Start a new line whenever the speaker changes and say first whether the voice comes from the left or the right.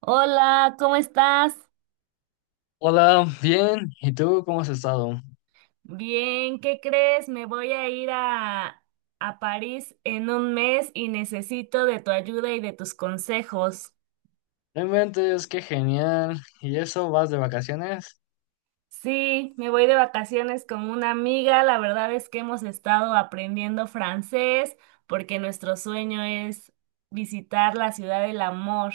right: Hola, ¿cómo estás?
left: Hola, bien. ¿Y tú cómo has estado?
right: Bien, ¿qué crees? Me voy a ir a París en un mes y necesito de tu ayuda y de tus consejos.
left: Realmente es que genial. ¿Y eso vas de vacaciones?
right: Sí, me voy de vacaciones con una amiga. La verdad es que hemos estado aprendiendo francés porque nuestro sueño es visitar la ciudad del amor.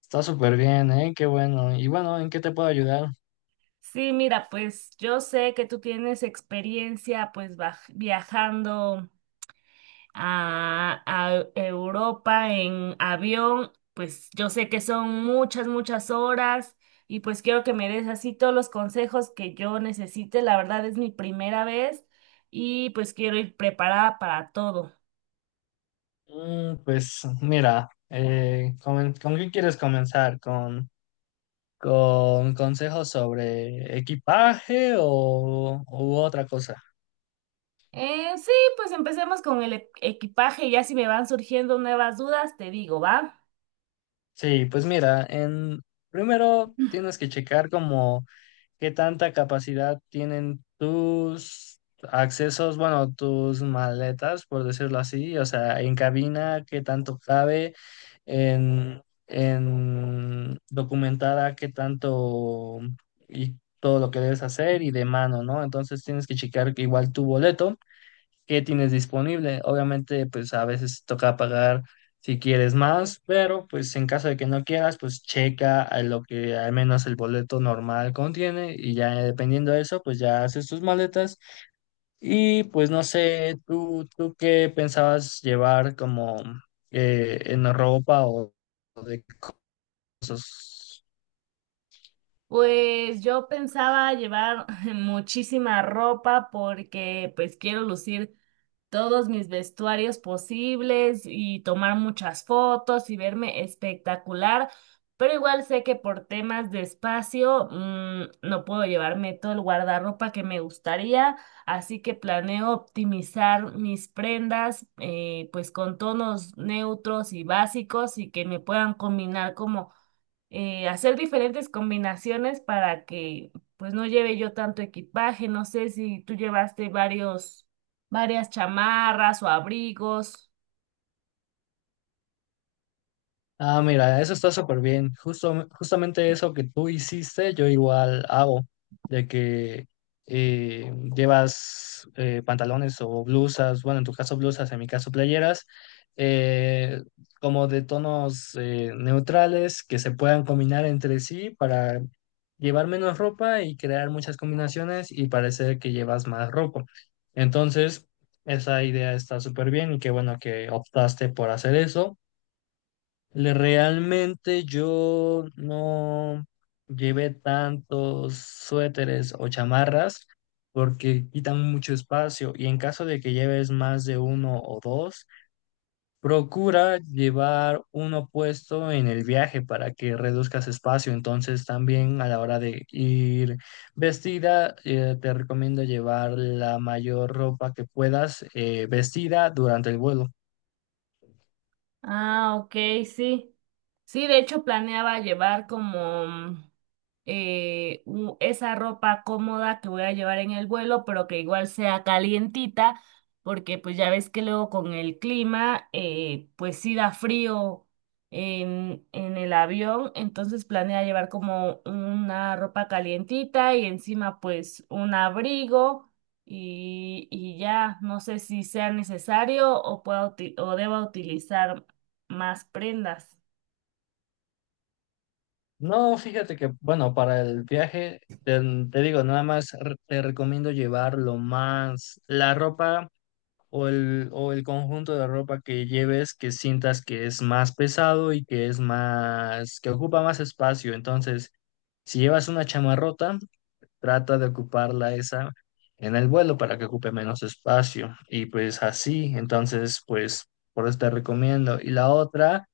left: Está súper bien, ¿eh? Qué bueno. Y bueno, ¿en qué te puedo ayudar?
right: Sí, mira, pues yo sé que tú tienes experiencia pues viajando. A Europa en avión, pues yo sé que son muchas, muchas horas y pues quiero que me des así todos los consejos que yo necesite. La verdad es mi primera vez y pues quiero ir preparada para todo.
left: Pues mira, ¿con qué quieres comenzar? ¿Con consejos sobre equipaje o u otra cosa?
right: Sí, pues empecemos con el equipaje y ya si me van surgiendo nuevas dudas, te digo, ¿va?
left: Sí, pues mira, en primero tienes que checar como ¿qué tanta capacidad tienen tus accesos, bueno, tus maletas, por decirlo así? O sea, en cabina, ¿qué tanto cabe? En, en documentada, ¿qué tanto y todo lo que debes hacer? Y de mano, ¿no? Entonces tienes que checar que igual tu boleto qué tienes disponible. Obviamente, pues a veces toca pagar si quieres más, pero pues en caso de que no quieras, pues checa a lo que al menos el boleto normal contiene y ya dependiendo de eso, pues ya haces tus maletas y pues no sé, tú qué pensabas llevar como en ropa o de cosas.
right: Pues yo pensaba llevar muchísima ropa porque pues quiero lucir todos mis vestuarios posibles y tomar muchas fotos y verme espectacular, pero igual sé que por temas de espacio no puedo llevarme todo el guardarropa que me gustaría, así que planeo optimizar mis prendas pues con tonos neutros y básicos y que me puedan combinar como hacer diferentes combinaciones para que pues no lleve yo tanto equipaje. No sé si tú llevaste varias chamarras o abrigos.
left: Ah, mira, eso está súper bien. Justo, justamente eso que tú hiciste, yo igual hago, de que llevas pantalones o blusas, bueno, en tu caso blusas, en mi caso playeras, eh, como de tonos neutrales que se puedan combinar entre sí para llevar menos ropa y crear muchas combinaciones y parecer que llevas más ropa. Entonces, esa idea está súper bien y qué bueno que optaste por hacer eso. Realmente yo no llevé tantos suéteres o chamarras porque quitan mucho espacio y en caso de que lleves más de uno o dos, procura llevar uno puesto en el viaje para que reduzcas espacio. Entonces también a la hora de ir vestida, te recomiendo llevar la mayor ropa que puedas vestida durante el vuelo.
right: Ah, ok, sí. Sí, de hecho planeaba llevar como esa ropa cómoda que voy a llevar en el vuelo, pero que igual sea calientita, porque pues ya ves que luego con el clima, pues sí da frío en el avión, entonces planea llevar como una ropa calientita y encima pues un abrigo y ya no sé si sea necesario o pueda o deba utilizar más prendas.
left: No, fíjate que, bueno, para el viaje, te digo, nada más te recomiendo llevar lo más, la ropa o o el conjunto de ropa que lleves, que sientas que es más pesado y que es más, que ocupa más espacio. Entonces, si llevas una chamarrota, trata de ocuparla esa en el vuelo para que ocupe menos espacio. Y pues así, entonces, pues, por eso te recomiendo. Y la otra.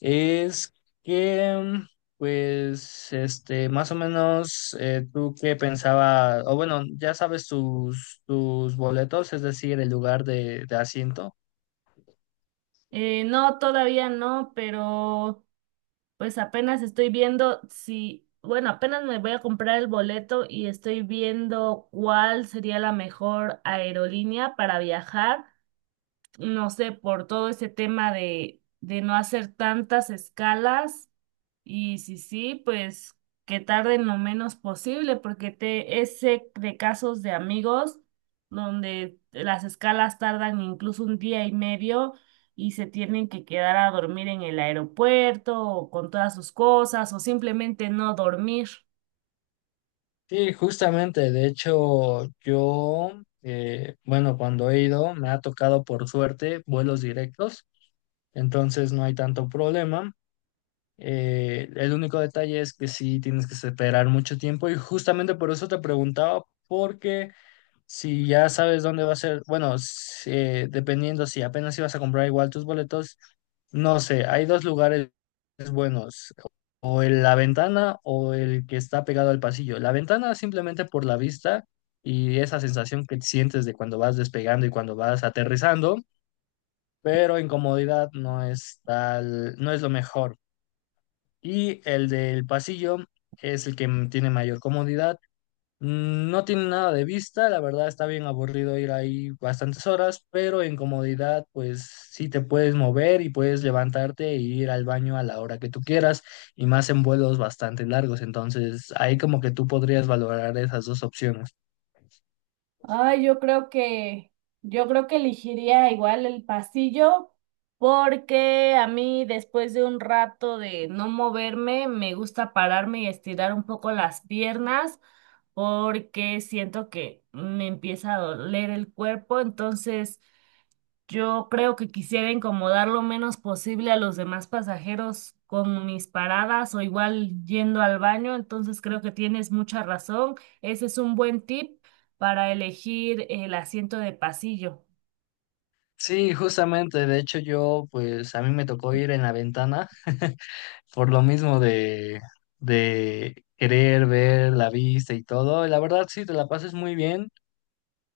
left: Es que, pues, este, más o menos, tú qué pensaba, o bueno, ya sabes tus boletos, es decir, el lugar de asiento.
right: No, todavía no, pero pues apenas estoy viendo si, bueno, apenas me voy a comprar el boleto y estoy viendo cuál sería la mejor aerolínea para viajar. No sé, por todo ese tema de no hacer tantas escalas. Y si sí, pues que tarden lo menos posible, porque te, ese de casos de amigos donde las escalas tardan incluso un día y medio y se tienen que quedar a dormir en el aeropuerto o con todas sus cosas o simplemente no dormir.
left: Sí, justamente, de hecho, yo, bueno, cuando he ido, me ha tocado por suerte vuelos directos, entonces no hay tanto problema. El único detalle es que sí tienes que esperar mucho tiempo y justamente por eso te preguntaba, porque si ya sabes dónde va a ser, bueno, dependiendo si apenas ibas a comprar igual tus boletos, no sé, hay dos lugares buenos, o el La Ventana o el que está pegado al pasillo. La Ventana simplemente por la vista y esa sensación que sientes de cuando vas despegando y cuando vas aterrizando, pero en comodidad no es tal, no es lo mejor. Y el del pasillo es el que tiene mayor comodidad. No tiene nada de vista, la verdad está bien aburrido ir ahí bastantes horas, pero en comodidad pues sí te puedes mover y puedes levantarte e ir al baño a la hora que tú quieras y más en vuelos bastante largos, entonces ahí como que tú podrías valorar esas dos opciones.
right: Ay, yo creo que elegiría igual el pasillo, porque a mí después de un rato de no moverme, me gusta pararme y estirar un poco las piernas porque siento que me empieza a doler el cuerpo, entonces yo creo que quisiera incomodar lo menos posible a los demás pasajeros con mis paradas o igual yendo al baño, entonces creo que tienes mucha razón, ese es un buen tip para elegir el asiento de pasillo.
left: Sí, justamente, de hecho yo, pues a mí me tocó ir en la ventana por lo mismo de querer ver la vista y todo. La verdad sí, te la pasas muy bien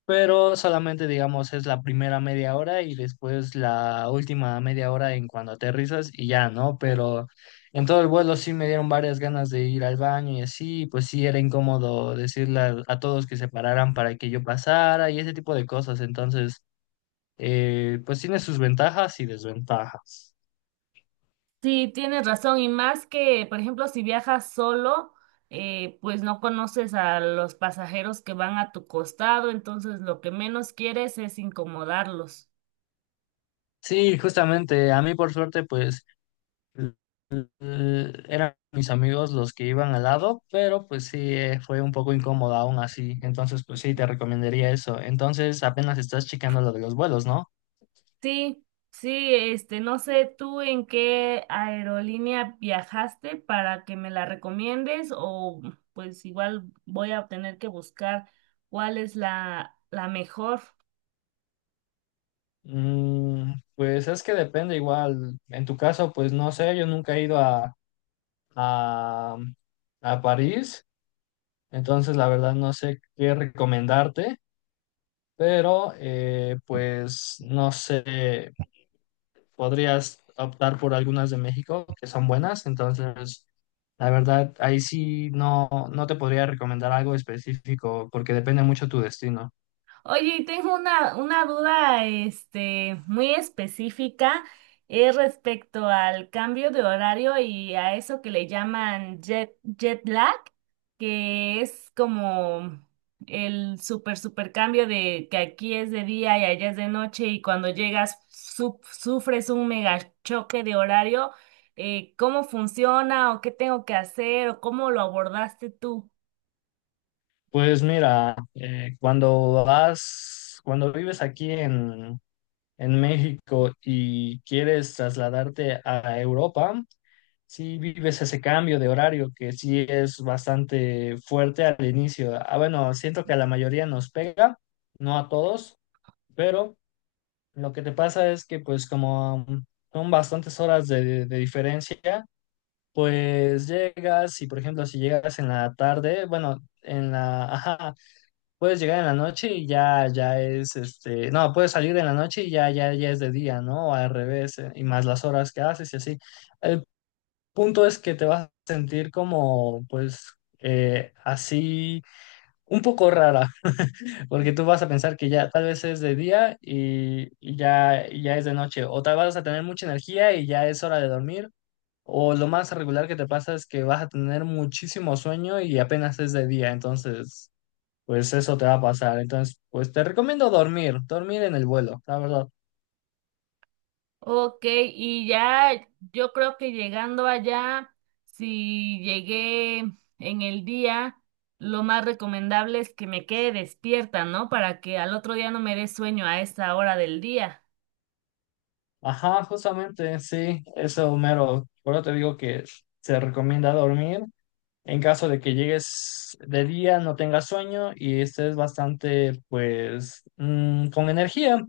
left: pero solamente digamos es la primera media hora y después la última media hora en cuando aterrizas y ya, ¿no? Pero en todo el vuelo sí me dieron varias ganas de ir al baño y así, pues sí era incómodo decirle a todos que se pararan para que yo pasara y ese tipo de cosas, entonces pues tiene sus ventajas y desventajas.
right: Sí, tienes razón, y más que, por ejemplo, si viajas solo, pues no conoces a los pasajeros que van a tu costado, entonces lo que menos quieres es incomodarlos.
left: Sí, justamente, a mí por suerte pues l- eran mis amigos los que iban al lado, pero pues sí, fue un poco incómodo aún así. Entonces, pues sí, te recomendaría eso. Entonces, apenas estás checando lo de los vuelos, ¿no?
right: Sí, sí, este, no sé tú en qué aerolínea viajaste para que me la recomiendes o pues igual voy a tener que buscar cuál es la mejor.
left: Pues es que depende igual. En tu caso, pues no sé, yo nunca he ido a, a París, entonces la verdad no sé qué recomendarte, pero pues no sé, podrías optar por algunas de México que son buenas, entonces la verdad ahí sí no, no te podría recomendar algo específico porque depende mucho tu destino.
right: Oye, y tengo una duda, este, muy específica, es respecto al cambio de horario y a eso que le llaman jet lag, que es como el super cambio de que aquí es de día y allá es de noche y cuando llegas sufres un mega choque de horario. Eh, ¿cómo funciona o qué tengo que hacer o cómo lo abordaste tú?
left: Pues mira, cuando vas, cuando vives aquí en México y quieres trasladarte a Europa, si vives ese cambio de horario que sí es bastante fuerte al inicio. Ah, bueno, siento que a la mayoría nos pega, no a todos, pero lo que te pasa es que pues como son bastantes horas de diferencia, pues llegas y por ejemplo si llegas en la tarde, bueno, en la, ajá, puedes llegar en la noche y ya, ya es este, no, puedes salir en la noche y ya, ya, ya es de día, ¿no? O al revés, y más las horas que haces y así. El punto es que te vas a sentir como pues así un poco rara. Porque tú vas a pensar que ya tal vez es de día y, y ya es de noche, o tal vas a tener mucha energía y ya es hora de dormir, o lo más regular que te pasa es que vas a tener muchísimo sueño y apenas es de día, entonces pues eso te va a pasar. Entonces, pues te recomiendo dormir en el vuelo, la verdad.
right: Ok, y ya yo creo que llegando allá, si llegué en el día, lo más recomendable es que me quede despierta, ¿no? Para que al otro día no me dé sueño a esa hora del día.
left: Ajá, justamente, sí, eso, Homero. Por eso te digo que se recomienda dormir en caso de que llegues de día, no tengas sueño y estés bastante, pues, con energía.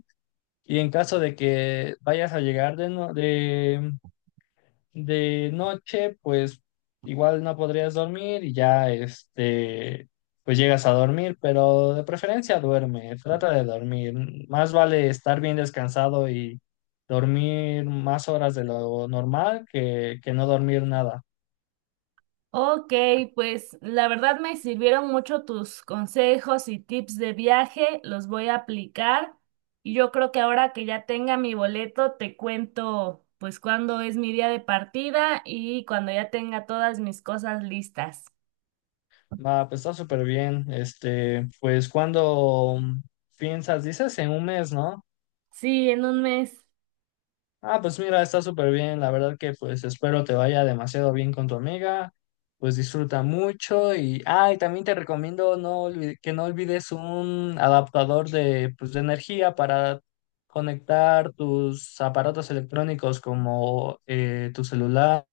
left: Y en caso de que vayas a llegar de noche, pues igual no podrías dormir y ya, este, pues llegas a dormir, pero de preferencia duerme, trata de dormir. Más vale estar bien descansado y dormir más horas de lo normal que no dormir nada.
right: Ok, pues la verdad me sirvieron mucho tus consejos y tips de viaje, los voy a aplicar y yo creo que ahora que ya tenga mi boleto, te cuento pues cuándo es mi día de partida y cuando ya tenga todas mis cosas listas.
left: Va, pues está súper bien. Este, pues cuando piensas, dices en un mes, ¿no?
right: Sí, en un mes.
left: Ah, pues mira, está súper bien. La verdad que pues espero te vaya demasiado bien con tu amiga. Pues disfruta mucho y, ah, y también te recomiendo no que no olvides un adaptador de, pues, de energía para conectar tus aparatos electrónicos como tu celular,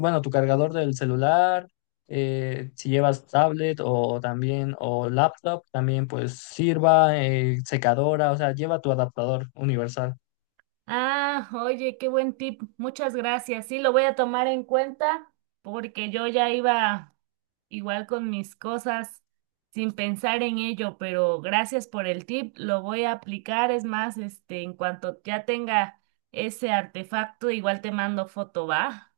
left: bueno, tu cargador del celular, si llevas tablet o también o laptop, también pues sirva, secadora, o sea, lleva tu adaptador universal.
right: Ah, oye, qué buen tip. Muchas gracias. Sí, lo voy a tomar en cuenta porque yo ya iba igual con mis cosas sin pensar en ello, pero gracias por el tip. Lo voy a aplicar. Es más, este, en cuanto ya tenga ese artefacto, igual te mando foto, ¿va?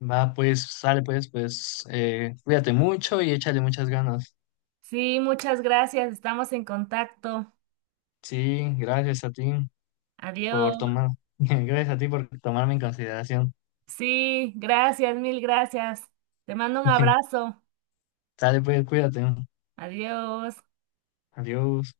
left: Va, pues, sale pues, pues, cuídate mucho y échale muchas ganas.
right: Sí, muchas gracias. Estamos en contacto.
left: Sí, gracias a ti por
right: Adiós.
left: tomar, gracias a ti por tomarme en consideración.
right: Sí, gracias, mil gracias. Te mando un abrazo.
left: Sale pues, cuídate.
right: Adiós.
left: Adiós.